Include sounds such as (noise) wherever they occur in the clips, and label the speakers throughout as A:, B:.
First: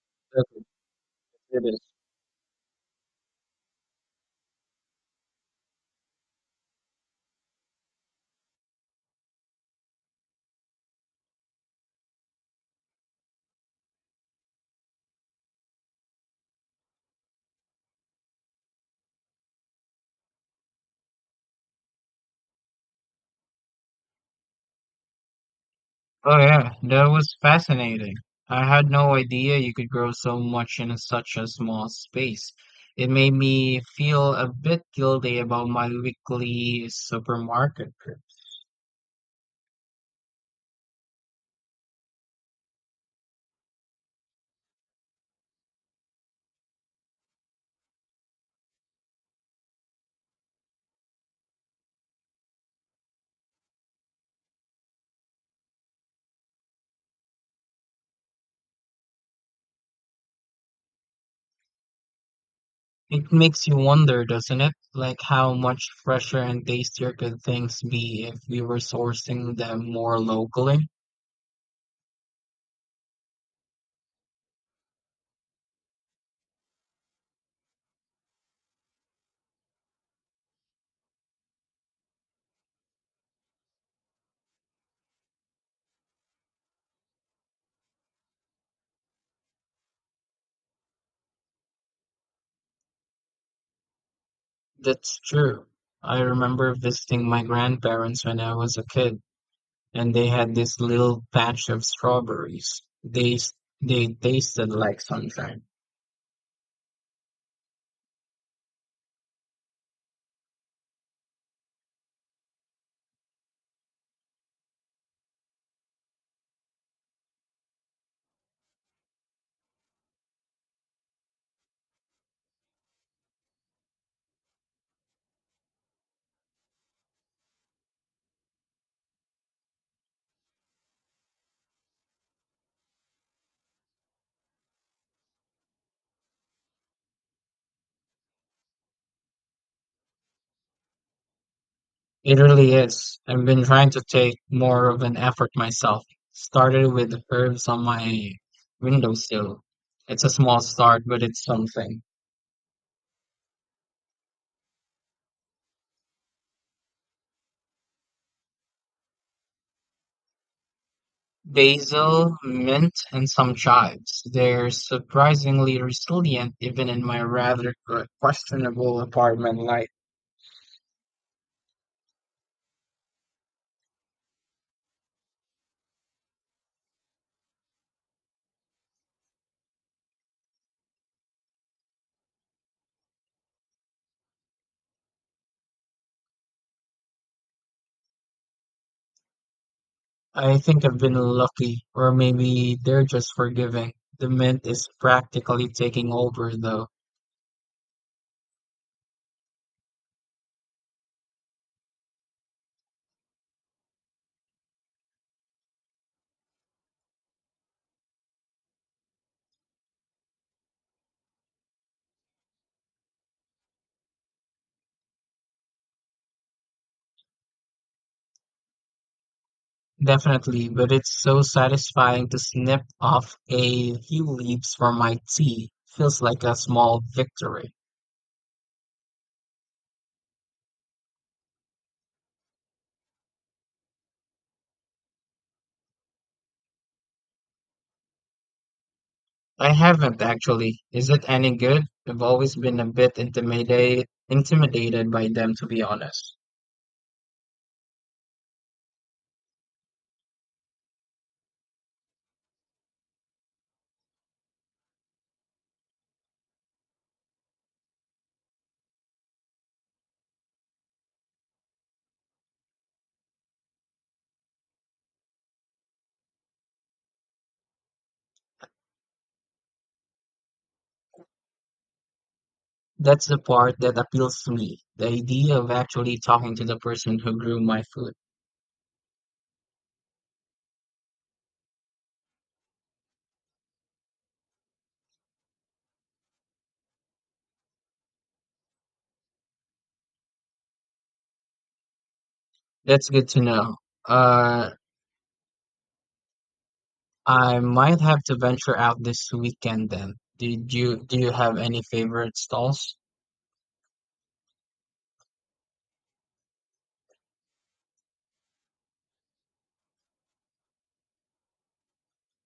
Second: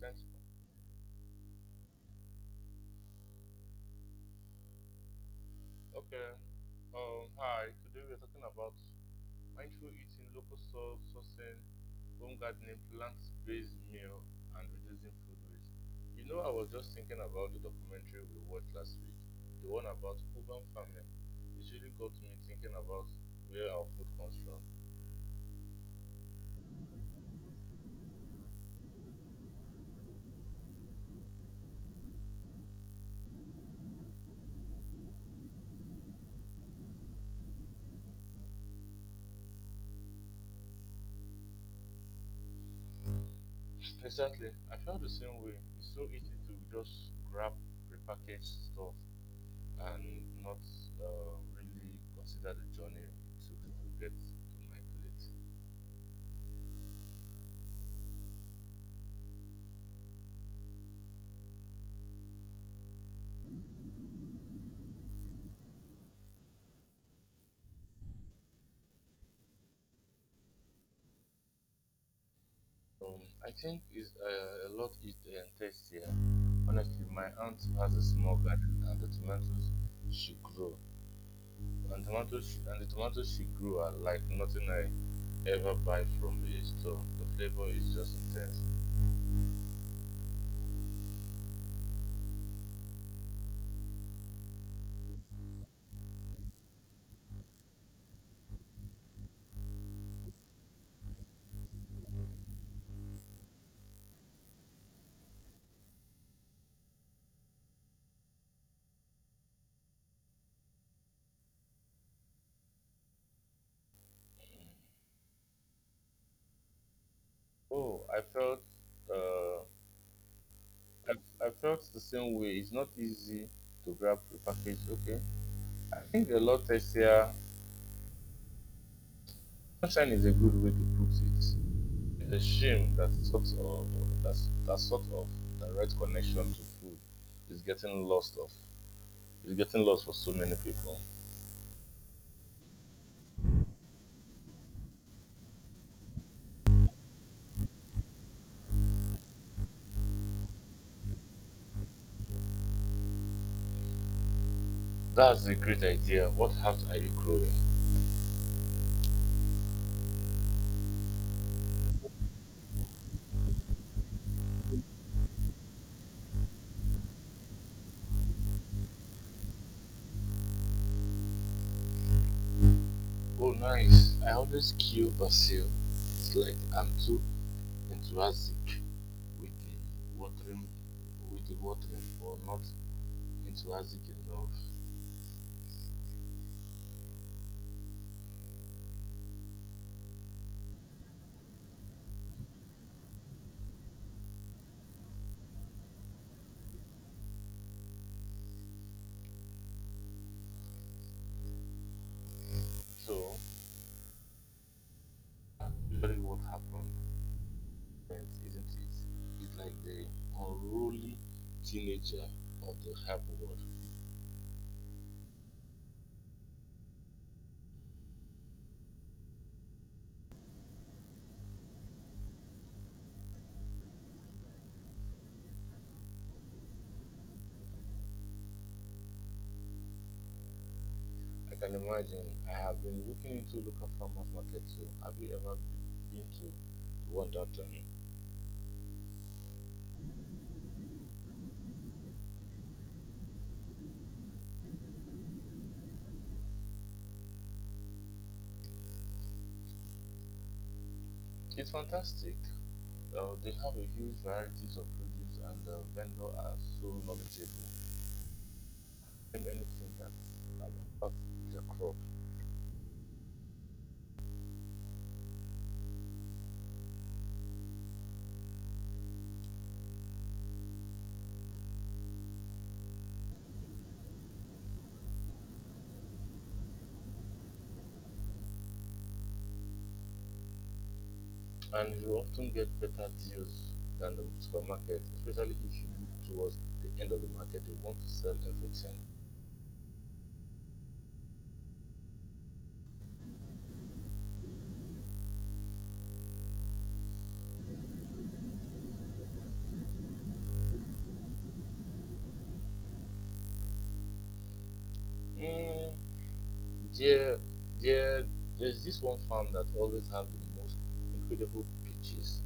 A: Thanks.
B: Absolutely, it is.
A: Okay. Hi. Today we are talking about mindful eating, local source sourcing, home gardening, plant-based meal, and reducing food waste. You know, I was just thinking about the documentary we watched last week, the one about urban farming. It really got me thinking about where our food comes from.
B: Oh yeah, that was fascinating. I had no idea you could grow so much in such a small space. It made me feel a bit guilty about my weekly supermarket trip.
A: Exactly. I felt the same way. It's so easy to just grab repackaged stuff and not really consider the journey to get to my plate.
B: It makes you wonder, doesn't it? Like how much fresher and tastier could things be if we were sourcing them more locally?
A: I think it's a lot it entails here. Honestly, my aunt has a small garden, and the tomatoes she grew, and tomatoes she, and the tomatoes she grew are like nothing I ever buy from a store. The flavor is just intense.
B: That's true. I remember visiting my grandparents when I was a kid and they had this little patch of strawberries. They tasted like sunshine.
A: Oh, I felt uh, I felt the same way. It's not easy to grab the package. Okay, I think a lot tastier. Sunshine is a good way to put it. It's a shame that sort of that, that sort of direct connection to food is getting lost of is getting lost for so many people.
B: It really is. I've been trying to take more of an effort myself. Started with herbs on my windowsill. It's a small start, but it's something.
A: That's a great idea. What heart are you growing?
B: Basil, mint, and some chives. They're surprisingly resilient even in my rather questionable apartment life.
A: Oh nice. I always kill basil. It's like I'm too enthusiastic with the watering with the watering or not enthusiastic enough.
B: I think I've been lucky, or maybe they're just forgiving. The mint is practically taking over, though.
A: So I'm very what happened. Parents, isn't it? It's like the unruly teenager of the hype world.
B: Definitely, but it's so satisfying to snip off a few leaves for my tea. Feels like a small victory.
A: I can imagine. I have been looking into local farmers market too. Have you ever been to the one downtown?
B: I haven't actually. Is it any good? I've always been a bit intimidated by them, to be honest.
A: It's fantastic. They have a huge varieties of produce and the vendors are so knowledgeable. Name anything that impacts the crop.
B: That's the part that appeals to me. The idea of actually talking to the person who grew my food.
A: And you often get better deals than the supermarket, especially if you look towards the end of the market. They want to sell everything.
B: That's good to know. Uh I might have to venture out this weekend then. Did you Do you have any favorite stalls?
A: Mm, there, there, there's this one farm that always have the most incredible peaches.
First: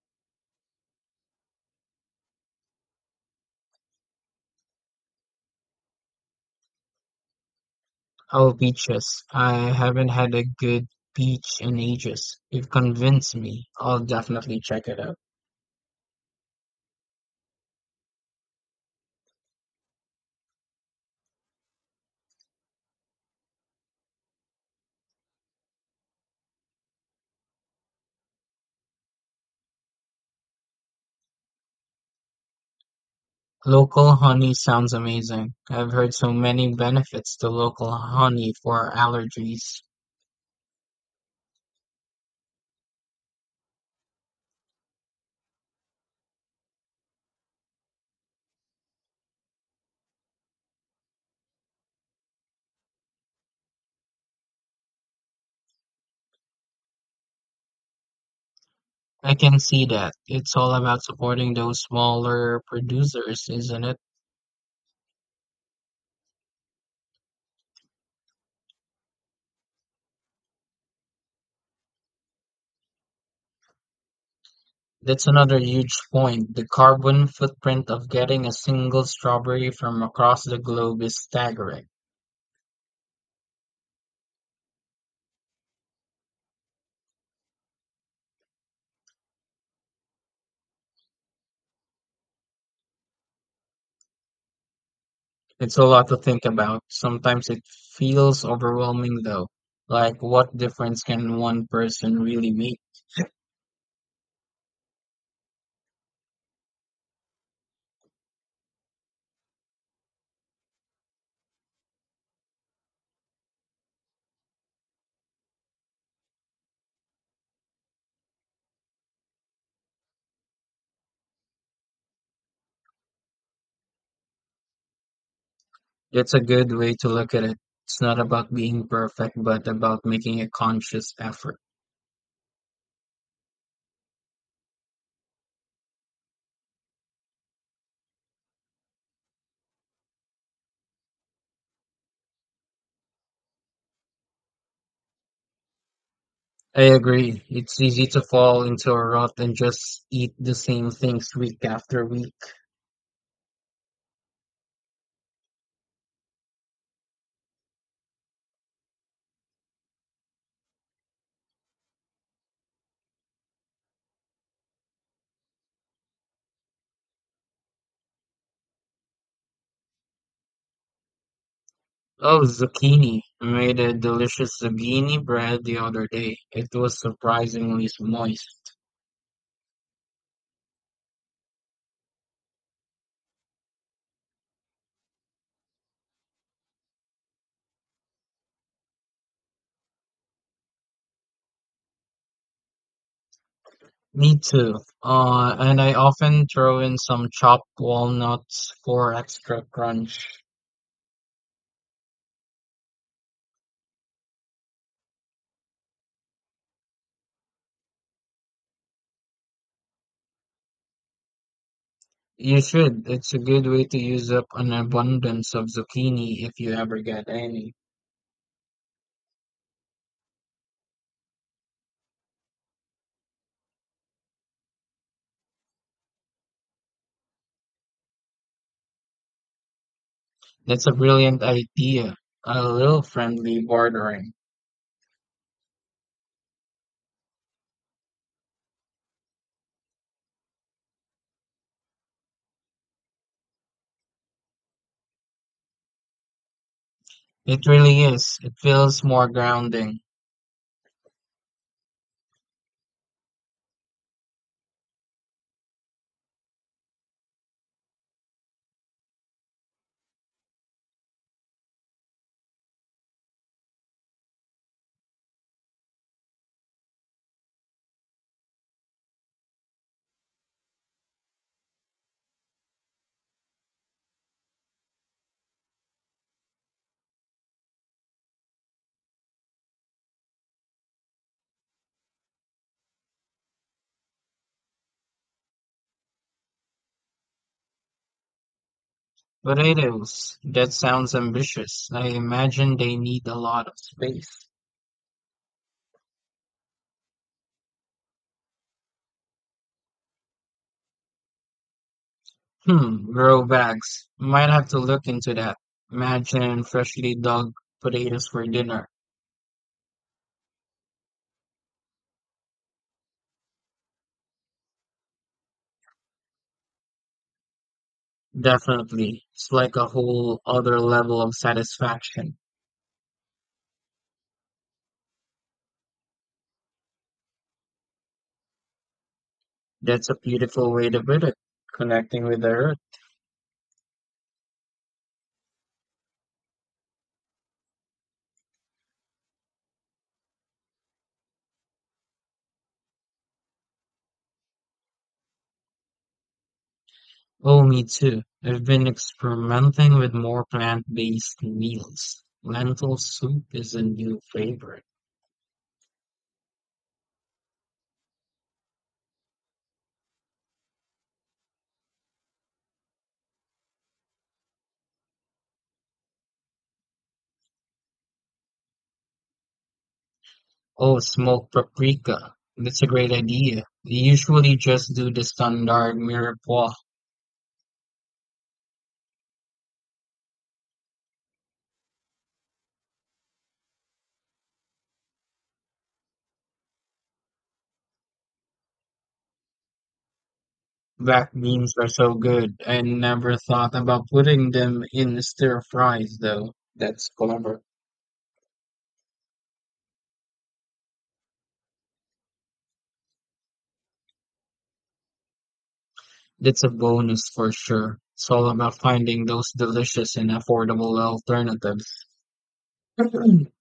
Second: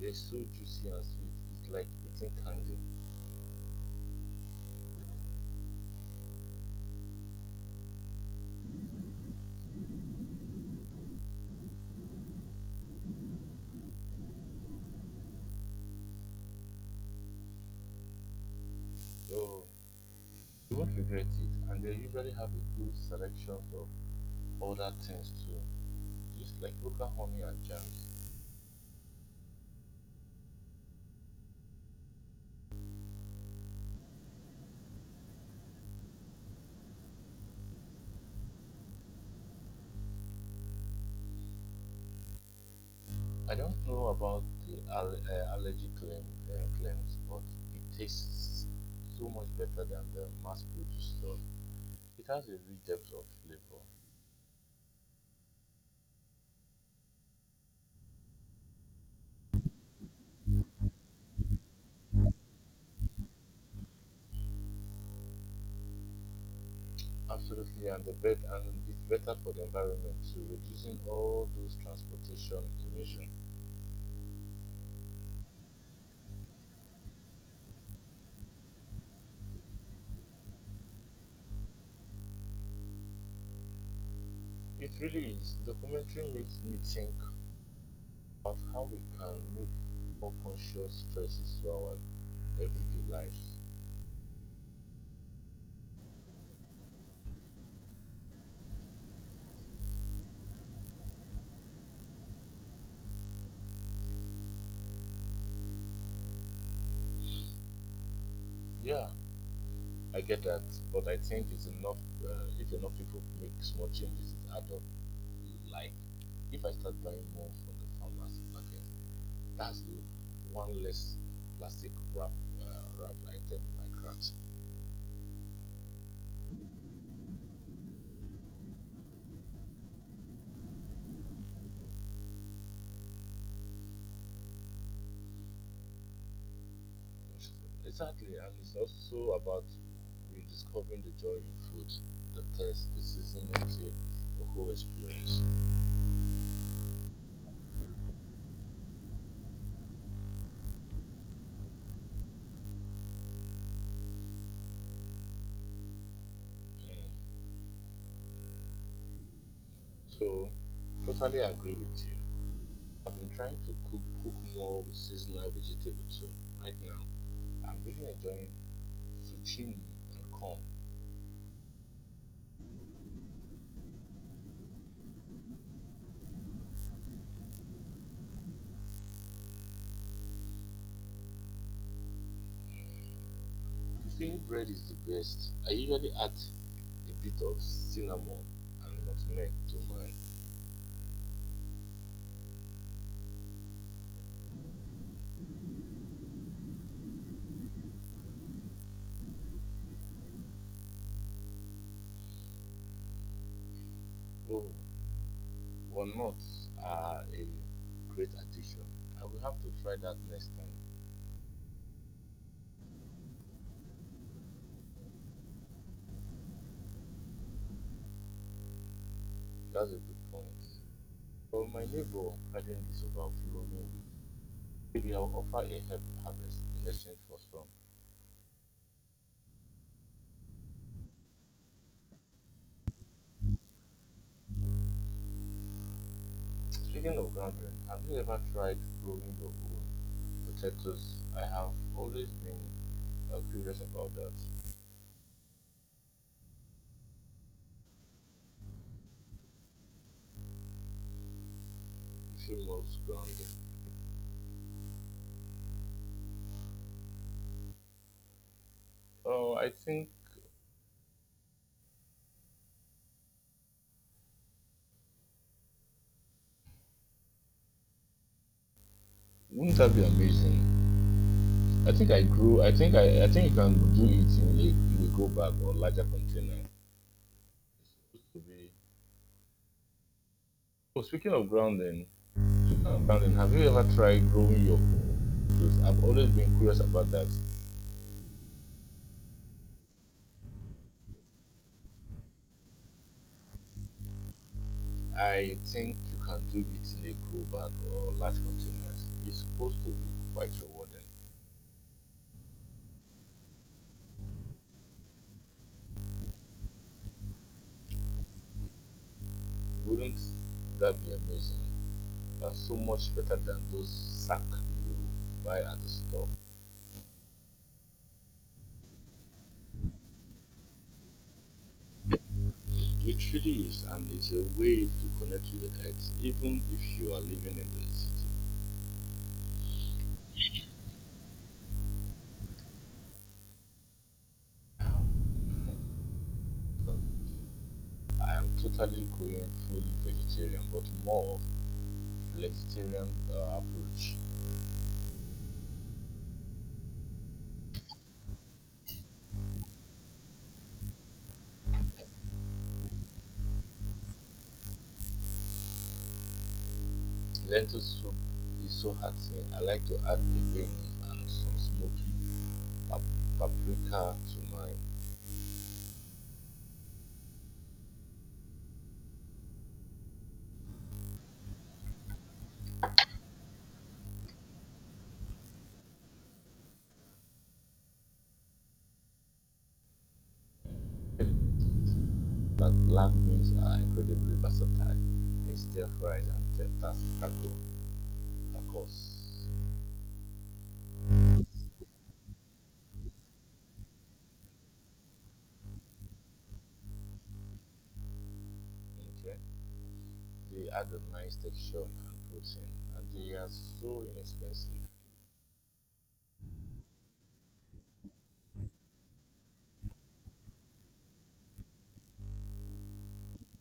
A: They're so juicy and sweet. It's like eating candy.
B: Oh, beaches. I haven't had a good beach in ages. You've convinced me. I'll definitely check it out.
A: Oh, you won't regret it. And they usually have a good selection of other things too, just like local honey and jams.
B: Local honey sounds amazing. I've heard so many benefits to local honey for allergies.
A: I don't know about the allergy claims, but it tastes so much better than the mass-produced stuff. It has a rich depth of flavor.
B: I can see that. It's all about supporting those smaller producers, isn't it?
A: Absolutely, and it's better for the environment too, reducing all those transportation emissions.
B: That's another huge point. The carbon footprint of getting a single strawberry from across the globe is staggering.
A: It really is. Documentary makes me think about how we can make more conscious choices to our everyday lives.
B: It's a lot to think about. Sometimes it feels overwhelming though. Like what difference can one person really make?
A: Yeah, I get that, but I think it's enough if enough people make small changes in adult like. If I start buying more from the farmers market, that's the one less plastic wrap uh, wrap item in my cart.
B: That's a good way to look at it. It's not about being perfect, but about making a conscious effort.
A: Exactly, and it's also about rediscovering the joy in food, the taste, the season into the whole experience.
B: I agree. It's easy to fall into a rut and just eat the same things week after week.
A: Mm. So, totally agree with you. I've been trying to cook more with seasonal vegetables too. Right now, I'm really enjoying zucchini and corn.
B: Oh, zucchini. I made a delicious zucchini bread the other day. It was surprisingly moist.
A: Zucchini bread is the best. I usually add a bit of cinnamon and nutmeg to mine.
B: Me too. And I often throw in some chopped walnuts for extra crunch.
A: Oh, but nuts are a great addition. I will have to try that next time.
B: You should. It's a good way to use up an abundance of zucchini if you ever get any.
A: That's a good point. For my neighbor garden is overflowing. Maybe I'll offer a help harvest in exchange for some.
B: That's a brilliant idea. A little friendly bordering.
A: Speaking of garden, have you ever tried growing your own potatoes? I have always been curious about that.
B: It really is. It feels more grounding.
A: Famous grounding. Oh, I think wouldn't that be amazing? I think I grew. I think I. I think you can do it in a go bag or larger container. To be. Oh, speaking of grounding, have you ever tried growing your own? Because I've always been curious about that.
B: Potatoes. That sounds ambitious. I imagine they need a lot of space.
A: I think you can do it in a grow bag or large containers. It's supposed to be quite rewarding.
B: Hmm, grow bags. Might have to look into that. Imagine freshly dug potatoes for dinner.
A: Wouldn't that be amazing? That's so much better than those sack you buy at the store.
B: Definitely. It's like a whole other level of satisfaction.
A: It really is, and it's a way to connect with the earth, even if you are living in the city.
B: That's a beautiful way to put it. Connecting with the earth.
A: I am totally going full vegetarian, but more of flexitarian approach.
B: Oh, me too. I've been experimenting with more plant-based meals. Lentil soup is a new favorite.
A: Lentil soup is so hearty. I like to add the greens and some smoky paprika to my.
B: Oh, smoked paprika. That's a great idea. We usually just do the standard mirepoix.
A: But black beans are incredibly versatile in stir fries and taco tacos.
B: Black beans are so good. I never thought about putting them in stir fries, though. That's clever.
A: Okay. They add a nice texture and protein, and they are so inexpensive.
B: That's a bonus for sure. It's all about finding those delicious and affordable alternatives. (clears throat) I'm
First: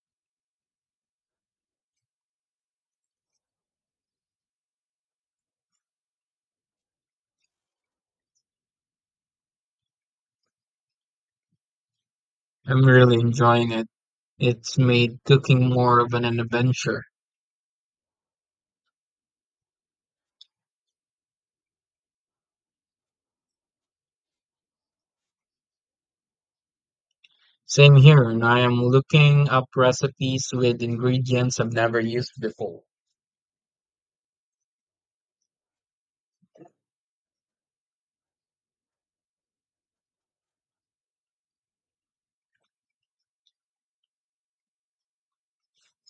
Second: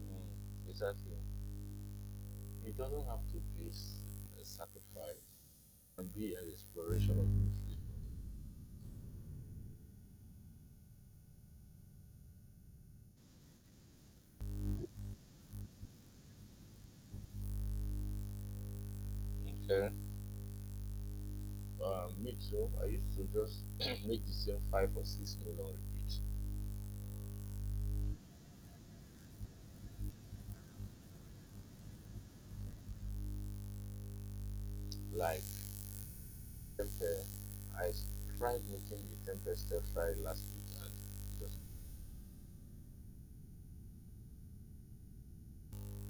A: Mm, exactly. He doesn't have to face a sacrifice and be an exploration of Muslim.
B: really enjoying it. It's made cooking more of an adventure.
A: Okay, me too. I used to just (clears throat) (coughs) make the same five or six meal on repeat.
B: Same here, and I am looking up recipes with ingredients I've never used before.
A: Like temper, I tried making the temper stir fry last week and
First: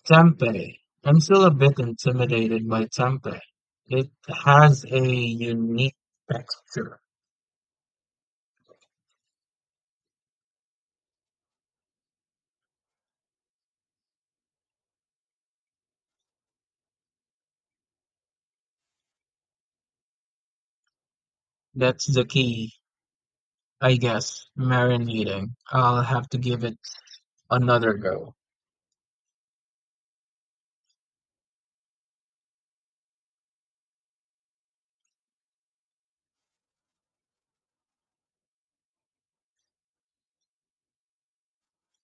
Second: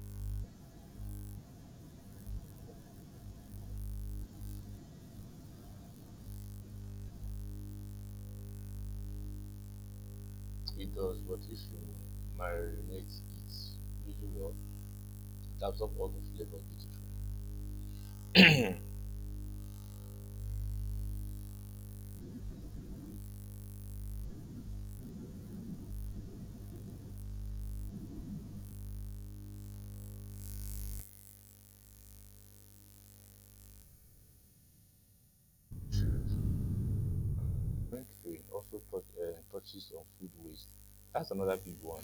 B: Tempeh. I'm still a bit intimidated by tempeh. It has a unique texture.
A: it does but if you marinate it really well, it absorbs all the flavor beautifully.
B: That's the key, I guess. Marinating. I'll have to give it another go.
A: Drink free also touches on food waste. That's another big one.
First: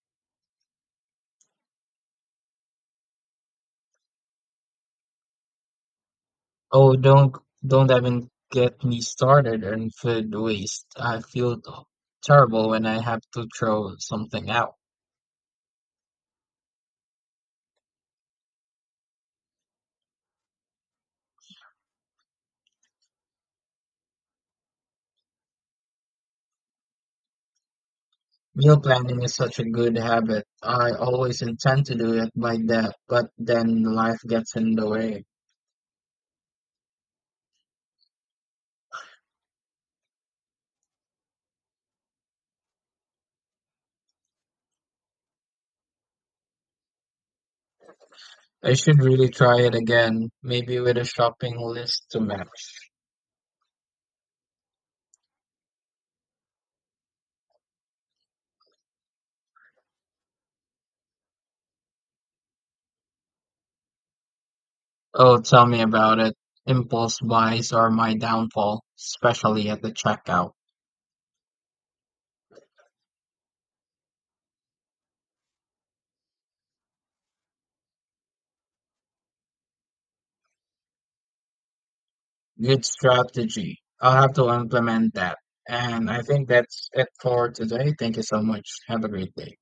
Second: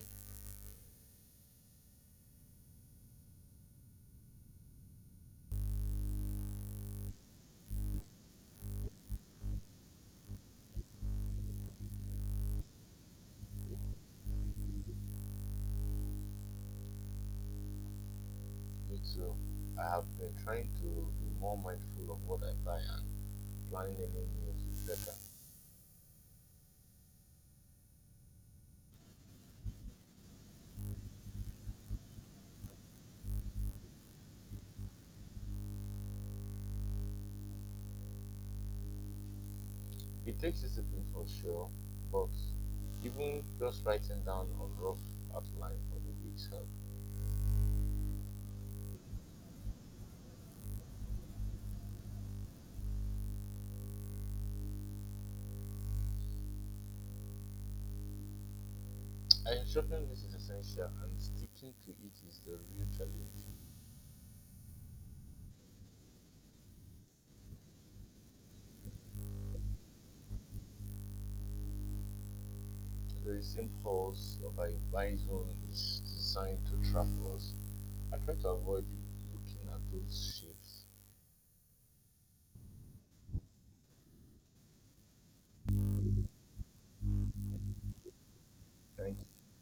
B: Oh, don't even get me started on food waste. Terrible when I have to throw something out.
A: Me too. I have been trying to be more mindful of what I buy and planning any meals better.
B: Meal planning is such a good habit. I always intend to do it by that, but then life gets in the way.
A: It takes discipline for sure, but even just writing down a rough outline for the week's help.
B: I should really try it again, maybe with a shopping list to match.
A: I am shopping this is essential and sticking to it is the real challenge.
B: Oh, tell me about it. Impulse buys are my downfall, especially at the checkout.
A: The impulse of a buy zone is designed to trap us. I try to avoid looking at those shapes.
B: Good strategy. I'll have to implement that. And I think that's it for today. Thank you so much. Have a
A: Thank you.
B: great day.